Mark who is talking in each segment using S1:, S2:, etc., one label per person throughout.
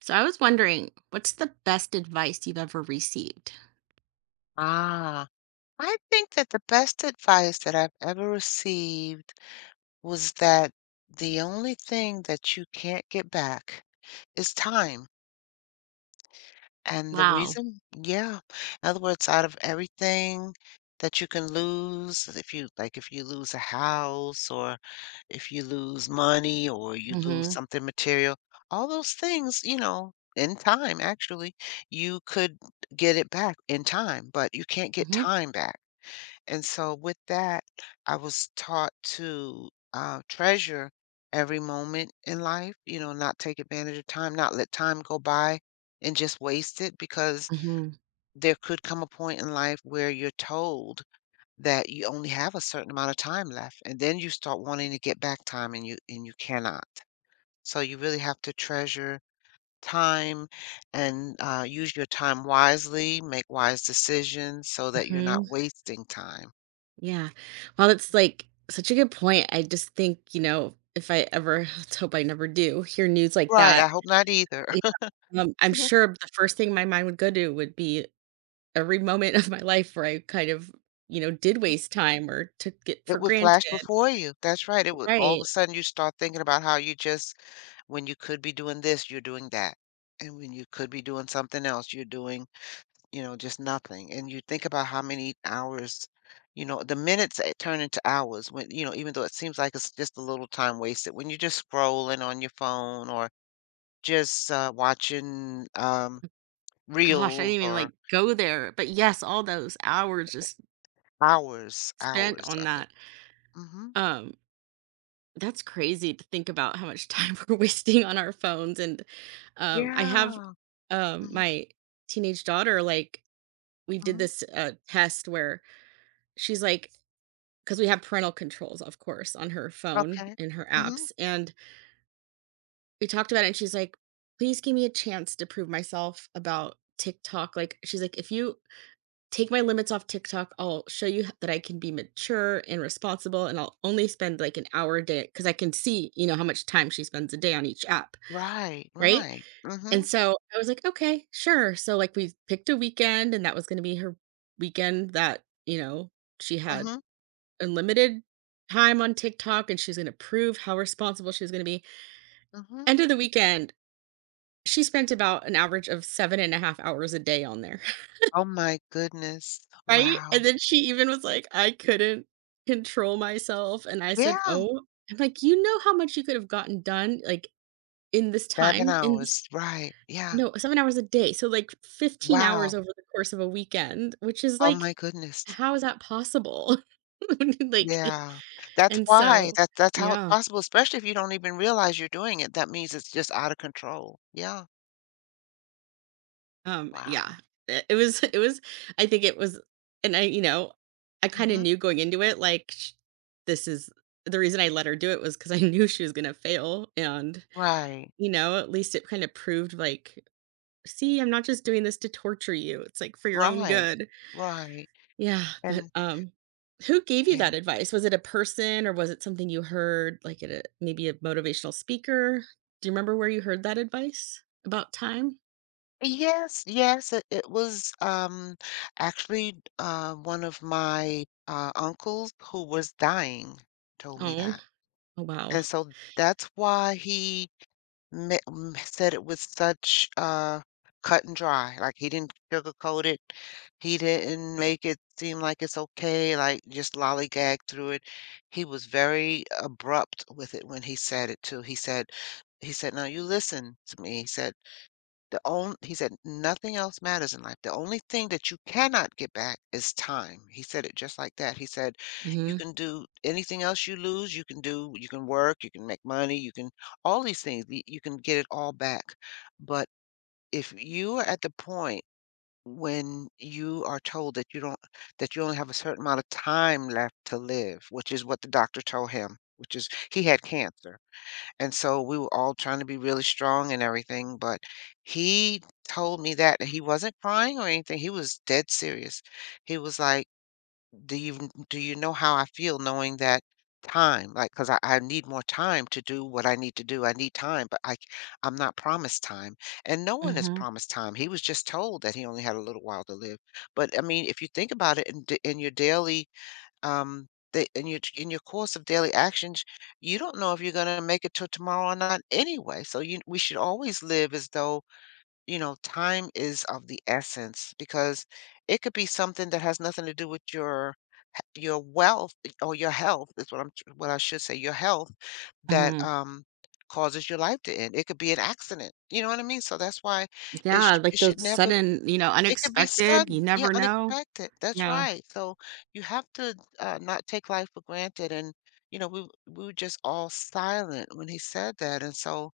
S1: So I was wondering, what's the best advice you've ever received?
S2: Ah, I think that the best advice that I've ever received was that the only thing that you can't get back is time. And the
S1: Wow.
S2: reason, yeah. In other words, out of everything that you can lose, if you like, if you lose a house or if you lose money or you lose
S1: Mhm.
S2: something material, all those things, you know, in time, actually, you could get it back in time, but you can't get
S1: Mhm.
S2: time back. And so with that, I was taught to, treasure every moment in life, you know, not take advantage of time, not let time go by and just waste it because
S1: Mhm.
S2: there could come a point in life where you're told that you only have a certain amount of time left, and then you start wanting to get back time and you cannot. So you really have to treasure time and, use your time wisely, make wise decisions so that you're
S1: Mhm.
S2: not wasting time.
S1: Yeah. Well, it's like such a good point. I just think, you know, if I ever let's hope I never do hear news like
S2: Right, I
S1: that.
S2: hope not either.
S1: Yeah, I'm sure the first thing my mind would go to would be every moment of my life where I kind of, did waste time or took it for
S2: It would
S1: granted.
S2: flash before you. That's right, it would all of
S1: Right.
S2: a sudden, you start thinking about how you just when you could be doing this, you're doing that, and when you could be doing something else, you're doing, you know, just nothing, and you think about how many hours you know, the minutes, turn into hours when you know, even though it seems like it's just a little time wasted, when you're just scrolling on your phone or just, watching,
S1: Gosh, I
S2: reels
S1: didn't even
S2: or
S1: like go there. But yes, all those hours just
S2: hours,
S1: spent
S2: hours
S1: on
S2: of it.
S1: that.
S2: Mhm.
S1: Um, That's crazy to think about how much time we're wasting on our phones, and, I have,
S2: Yeah. Mhm.
S1: my teenage daughter, like, we did
S2: Mhm.
S1: this, test where she's like, because we have parental controls, of course, on her phone
S2: Okay.
S1: and her
S2: Mhm.
S1: apps, and we talked about it, and she's like, "Please give me a chance to prove myself about TikTok," like, she's like, "If you take my limits off TikTok. I'll show you that I can be mature and responsible, and I'll only spend like an hour a day because I can see, you know, how much time she spends a day on each app."
S2: Right,
S1: Right.
S2: right.
S1: And
S2: Mhm,
S1: so I was like, okay, sure. So, like, we picked a weekend, and that was going to be her weekend that, you know, she had
S2: mhm,
S1: unlimited time on TikTok, and she's going to prove how responsible she's going to be.
S2: mhm.
S1: End of the weekend, she spent about an average of 7.5 hours a day on there.
S2: Oh my goodness.
S1: Right?
S2: Wow.
S1: And then she even was like, "I couldn't control myself," and I said,
S2: Yeah,
S1: "Oh." I'm like, "You know how much you could have gotten done, like, in this
S2: 7
S1: time, in this."
S2: hours, right, yeah.
S1: No, 7 hours a day, so, like, 15 hours
S2: Wow.
S1: over the course of a weekend, which is
S2: Oh
S1: like,
S2: my goodness.
S1: how is that possible? Like, yeah,
S2: Yeah. That's
S1: and
S2: why.
S1: so
S2: That's how it's
S1: yeah.
S2: possible, especially if you don't even realize you're doing it. That means it's just out of control. Yeah.
S1: Yeah.
S2: Wow.
S1: It was it was, I think it was, and I kinda
S2: Mhm.
S1: knew going into it, like, sh this is the reason I let her do it, was because I knew she was gonna fail, and,
S2: Right.
S1: you know, at least it kinda proved, like, "See, I'm not just doing this to torture you, it's, like, for your own
S2: Right.
S1: good."
S2: Right.
S1: Yeah, but,
S2: And
S1: who gave you
S2: yeah.
S1: that advice? Was it a person, or was it something you heard, like, at a, maybe, a motivational speaker? Do you remember where you heard that advice about time?
S2: Yes, yes, it was actually one of my uncles who was dying told me
S1: Oh.
S2: that.
S1: Oh, wow.
S2: And so that's why he said it with such cut and dry. Like he didn't sugarcoat it. He didn't make it seem like it's okay, like just lollygag through it. He was very abrupt with it when he said it too. He said, "Now you listen to me." He said the only he said, "Nothing else matters in life. The only thing that you cannot get back is time." He said it just like that. He said, "You
S1: Mhm.
S2: can do anything else you lose, you can work, you can make money, you can all these things, you can get it all back. But if you are at the point when you are told that you don't that you only have a certain amount of time left to live, which is what the doctor told him, which is he had cancer and so we were all trying to be really strong and everything, but he told me that he wasn't crying or anything. He was dead serious. He was like, "Do you know how I feel knowing that time? Like, cause I need more time to do what I need to do. I need time, but I'm not promised time, and no one is
S1: Mhm.
S2: promised time. He was just told that he only had a little while to live. But I mean, if you think about it in in your daily um, that in your course of daily actions, you don't know if you're going to make it till tomorrow or not anyway. So you we should always live as though, you know, time is of the essence because it could be something that has nothing to do with your wealth or your health is what what I should say, your health that
S1: Mhm.
S2: causes your life to end. It could be an accident. You know what I mean? So that's why
S1: Yeah, like
S2: it should
S1: those
S2: never
S1: sudden, you know,
S2: it could be
S1: unexpected, you
S2: sudden, yeah,
S1: never know.
S2: unexpected, that's
S1: Yeah.
S2: right, so you have to, not take life for granted, and, you know, we were just all silent when he said that, and so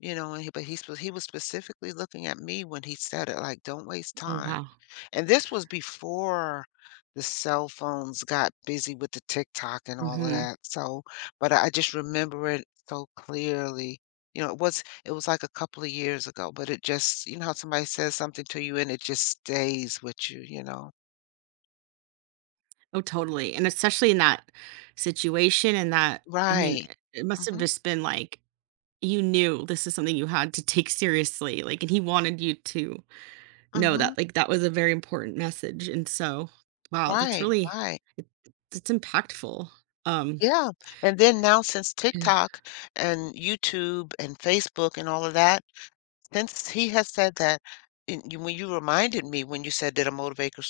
S2: you know, and he but he sp he was specifically looking at me when he said it, like, "Don't waste
S1: Oh,
S2: time."
S1: wow.
S2: And this was before the cell phones got busy with the TikTok and all of
S1: Mhm.
S2: that, so but I just remember it so clearly. You know, it was like a couple of years ago, but it just you know how somebody says something to you and it just stays with you, you know?
S1: Oh, totally, and especially in that situation and that, I mean,
S2: Right.
S1: I it must have
S2: Mhm,
S1: just been, like, you knew this is something you had to take seriously, like, and he wanted you to know
S2: mhm.
S1: that, like, that was a very important message, and so wow, that's
S2: Right,
S1: really,
S2: right.
S1: it it's impactful. Um,
S2: Yeah, and then now since
S1: yeah.
S2: TikTok and YouTube and Facebook and all of that, since he has said that, and you, when you reminded me when you said that a motivator,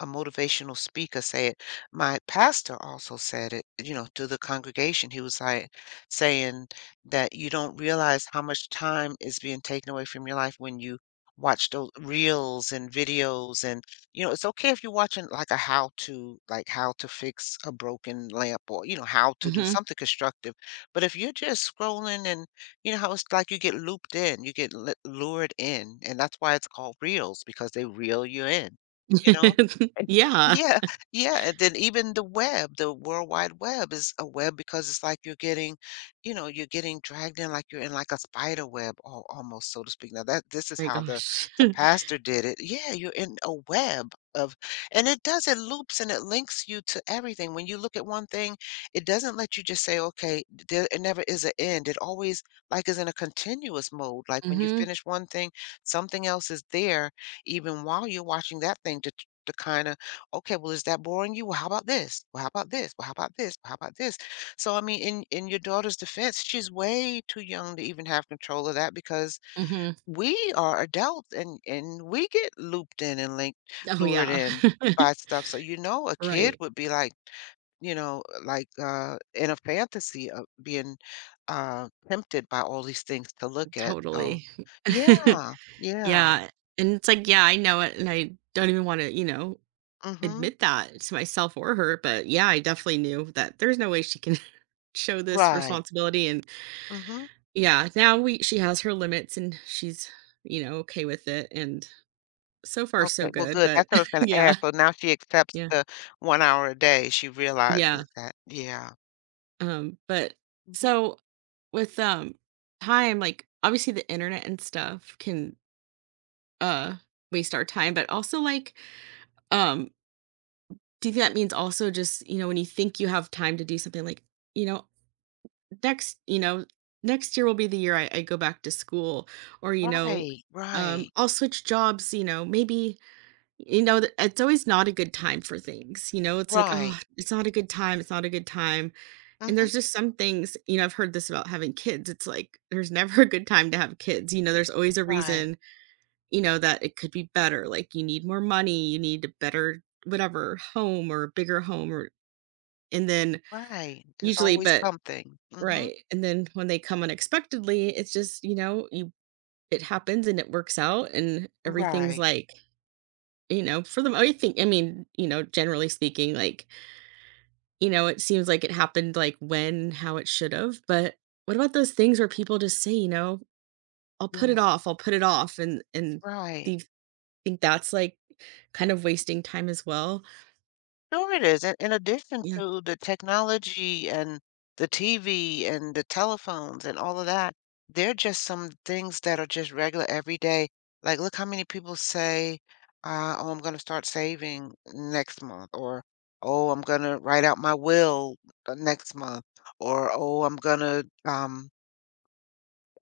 S2: a motivational speaker say it, my pastor also said it, you know, to the congregation. He was like saying that you don't realize how much time is being taken away from your life when you watch those reels and videos and you know it's okay if you're watching like a how to like how to fix a broken lamp or you know how to do
S1: Mhm.
S2: something constructive but if you're just scrolling and you know how it's like you get looped in, you get lu lured in, and that's why it's called reels because they reel you in, you know? And
S1: Yeah.
S2: yeah, yeah, and then even the web, the World Wide Web is a web because it's like you're getting, you know, you're getting dragged in like you're in like a spider web al almost, so to speak. Now that this is
S1: My
S2: how
S1: gosh.
S2: the pastor did it. Yeah, you're in a web of and it does, it loops and it links you to everything. When you look at one thing, it doesn't let you just say, "Okay," there it never is an end. It always like is in a continuous mode. Like when you
S1: Mhm.
S2: finish one thing, something else is there even while you're watching that thing to kind of, okay, well, is that boring you? Well, how about this? Well, how about this? Well, how about this? Well, how about this? So I mean, in your daughter's defense, she's way too young to even have control of that because
S1: Mhm.
S2: we are adults and we get looped in and linked,
S1: Oh,
S2: lured
S1: yeah.
S2: in by stuff. So you know, a kid
S1: Right.
S2: would be like you know, like in a fantasy of being tempted by all these things to look at. So,
S1: Totally.
S2: yeah, yeah,
S1: Yeah, and it's like, yeah, I know it, and I don't even wanna,
S2: mm-hmm,
S1: admit that to myself or her, but, yeah, I definitely knew that there's no way she can show this
S2: right,
S1: responsibility, and
S2: mm-hmm.
S1: yeah, now we she has her limits, and she's, you know, okay with it, and so far so
S2: Okay, well,
S1: good,
S2: good.
S1: but
S2: That's what I was going to
S1: yeah,
S2: ask. So now she accepts
S1: yeah,
S2: the 1 hour a day. She
S1: yeah,
S2: realizes that, yeah,
S1: but
S2: hmm
S1: so with, time, like, obviously the internet and stuff can uh waste our time, but also, like, um do you think that means also, just, you know, when you think you have time to do something, like, you know, next, you know, next year will be the year I go back to school, or, you know,
S2: right, right,
S1: I'll switch jobs, you know, maybe, you know, it's always not a good time for things. You know, it's like,
S2: right,
S1: oh, it's not a good time, it's not a good time. And
S2: mm-hmm,
S1: there's just some things, you know, I've heard this about having kids, it's like there's never a good time to have kids, you know, there's always a
S2: right,
S1: reason, you know, that it could be better. Like, you need more money, you need a better whatever home, or a bigger home, or and then
S2: right. There's
S1: usually,
S2: always
S1: but
S2: something. Mm-hmm,
S1: right. And then when they come unexpectedly, it's just, you know, you, it happens and it works out and everything's
S2: right,
S1: like, you know, for them. I think, I mean, you know, generally speaking, like, you know, it seems like it happened like when, how it should have. But what about those things where people just say, you know, I'll
S2: yeah,
S1: put it off, I'll put it off, and
S2: right.
S1: they think that's like kind of wasting time as well.
S2: No, it is, and in addition
S1: Yeah.
S2: to the technology and the TV and the telephones and all of that, there are just some things that are just regular every day. Like, look how many people say, "Oh, I'm gonna start saving next month," or "Oh, I'm gonna write out my will next month," or "Oh, I'm gonna um,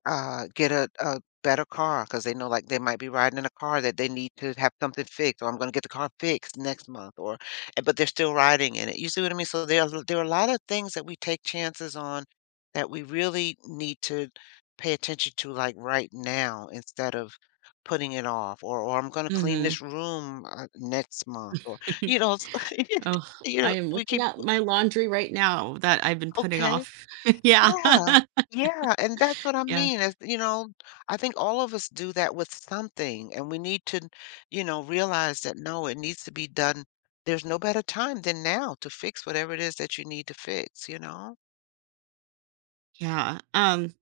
S2: uh, get a better car because they know, like, they might be riding in a car that they need to have something fixed, or I'm gonna get the car fixed next month or but they're still riding in it. You see what I mean? So there are a lot of things that we take chances on that we really need to pay attention to, like, right now instead of putting it off or I'm gonna clean
S1: Mhm.
S2: this room, next month or, you know,
S1: Oh,
S2: you
S1: I
S2: know,
S1: am
S2: we
S1: looking
S2: keep
S1: at my laundry right now that I've been putting
S2: okay.
S1: off. Yeah.
S2: Yeah. Yeah, and that's what I
S1: Yeah.
S2: mean is, you know, I think all of us do that with something, and we need to, you know, realize that, no, it needs to be done. There's no better time than now to fix whatever it is that you need to fix, you know?
S1: Yeah. Um,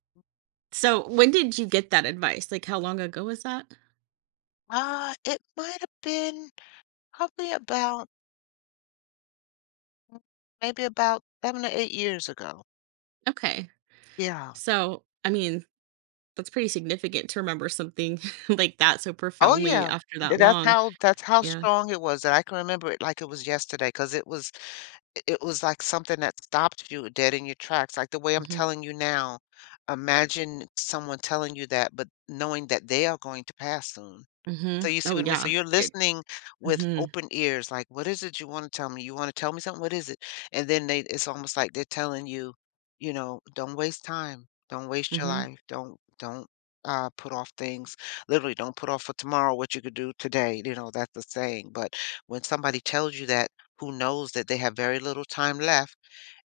S1: so when did you get that advice? Like, how long ago was that?
S2: It might have been probably about maybe about 7 or 8 years ago.
S1: Okay.
S2: Yeah.
S1: So, I mean, that's pretty significant to remember something like that so
S2: Oh,
S1: profoundly
S2: yeah.
S1: after that
S2: That's
S1: long.
S2: how
S1: Yeah.
S2: strong it was that I can remember it like it was yesterday because it was it was like something that stopped you dead in your tracks, like the way I'm
S1: Mhm.
S2: telling you now. Imagine someone telling you that, but knowing that they are going to pass soon. So
S1: Mhm.
S2: you see
S1: Oh,
S2: what I mean?
S1: yeah.
S2: So you're
S1: It
S2: listening with
S1: Mhm.
S2: open ears, like, "What is it you wanna tell me? You wanna tell me something? What is it?" And then they it's almost like they're telling you, you know, "Don't waste time. Don't waste your
S1: Mhm.
S2: life. Don't put off things." Literally, "Don't put off for tomorrow what you could do today," you know, that's the saying, but when somebody tells you that, who knows that they have very little time left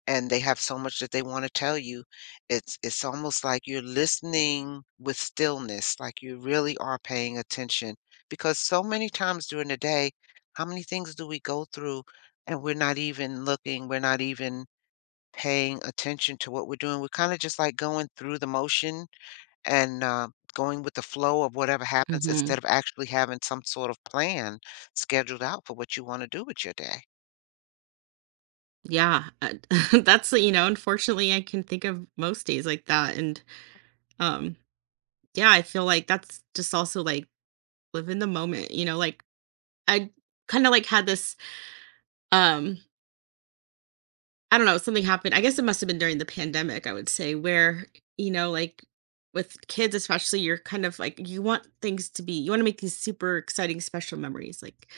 S2: and they have so much that they wanna tell you. It's almost like you're listening with stillness, like you really are paying attention, because so many times during the day, how many things do we go through and we're not even looking, we're not even paying attention to what we're doing? We're kinda just, like, going through the motion and, going with the flow of whatever happens
S1: Mhm.
S2: instead of actually having some sort of plan scheduled out for what you wanna do with your day.
S1: Yeah. That's, you know, unfortunately, I can think of most days like that. And, um, yeah, I feel like that's just also, like, live in the moment, you know, like, I kinda, like, had this, um I don't know, something happened, I guess it must have been during the pandemic, I would say, where, you know, like, with kids especially, you're kind of like, you want things to be, you wanna make these super exciting special memories, like,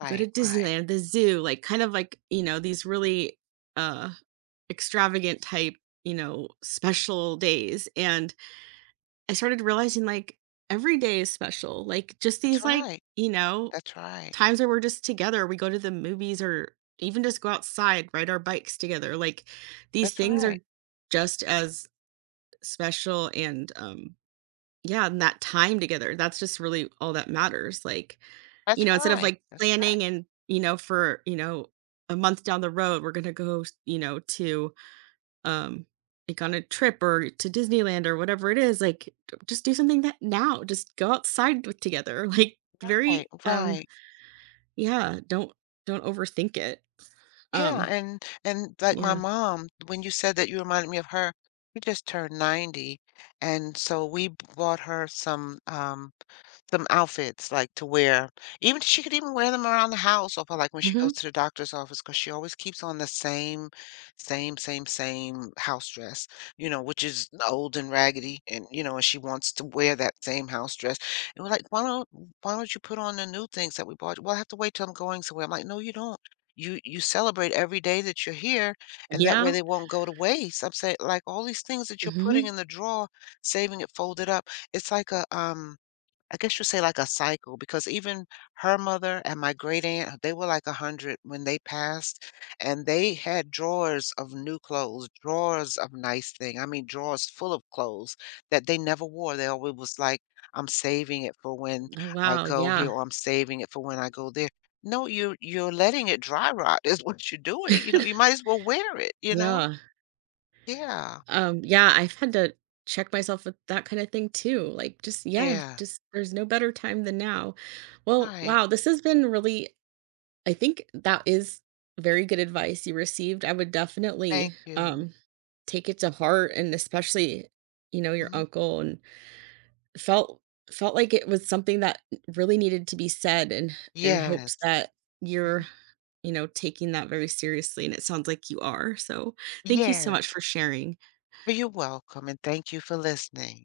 S1: you go to
S2: Right, right.
S1: Disneyland, the zoo, like, kind of like, you know, these really, uh, extravagant type, you know, special days, and I started realizing like every day is special. Like just these,
S2: That's
S1: like,
S2: right.
S1: you know,
S2: That's right.
S1: times where we're just together, we go to the movies or even just go outside, ride our bikes together. Like, these
S2: That's
S1: things
S2: right.
S1: are just as special, and yeah, and that time together. That's just really all that matters. Like, you
S2: That's
S1: know, instead of
S2: right.
S1: like
S2: That's right.
S1: planning and, you know, for, you know, a month down the road, we're going to go, you know, to um like on a trip or to Disneyland or whatever it is, like just do something that now. Just go outside with, together. Like,
S2: Right.
S1: very
S2: Right.
S1: yeah, don't, overthink it.
S2: Yeah.
S1: Um
S2: And like my
S1: yeah.
S2: mom, when you said that you reminded me of her, she just turned 90. And so we bought her some outfits like to wear. Even she could even wear them around the house or for like when she
S1: Mhm.
S2: goes to the doctor's office, because she always keeps on the same house dress, you know, which is old and raggedy and you know, and she wants to wear that same house dress. And we're like, why don't you put on the new things that we bought? Well, I have to wait till I'm going somewhere. I'm like, no, you don't. You celebrate every day that you're here and that way
S1: Yeah.
S2: they won't go to waste. I'm saying like all these things that you're putting
S1: Mhm.
S2: in the drawer, saving it folded up. It's like a I guess you say like a cycle because even her mother and my great aunt, they were like 100 when they passed, and they had drawers of new clothes, drawers of nice thing. I mean, drawers full of clothes that they never wore. They always was like, I'm saving it for when
S1: Oh
S2: I
S1: wow,
S2: go
S1: yeah.
S2: here, or I'm saving it for when I go there. No, you're letting it dry rot is what you're doing. You know, you might as well wear it, you know?
S1: Yeah.
S2: Yeah.
S1: Yeah, I've had to check myself with that kind of thing too. Like, just, yeah,
S2: Yeah.
S1: just there's no better time than now. Well,
S2: Right.
S1: wow, this has been really, I think that is very good advice you received. I would definitely
S2: Thank you.
S1: take it to heart, and especially, you know, your
S2: Mhm.
S1: uncle and felt felt like it was something that really needed to be said, and in
S2: Yes.
S1: hopes that you're,
S2: Mhm.
S1: you know, taking that very seriously, and it sounds like you are. So, thank you so
S2: Yeah.
S1: much for sharing.
S2: Well, you're welcome, and thank you for listening.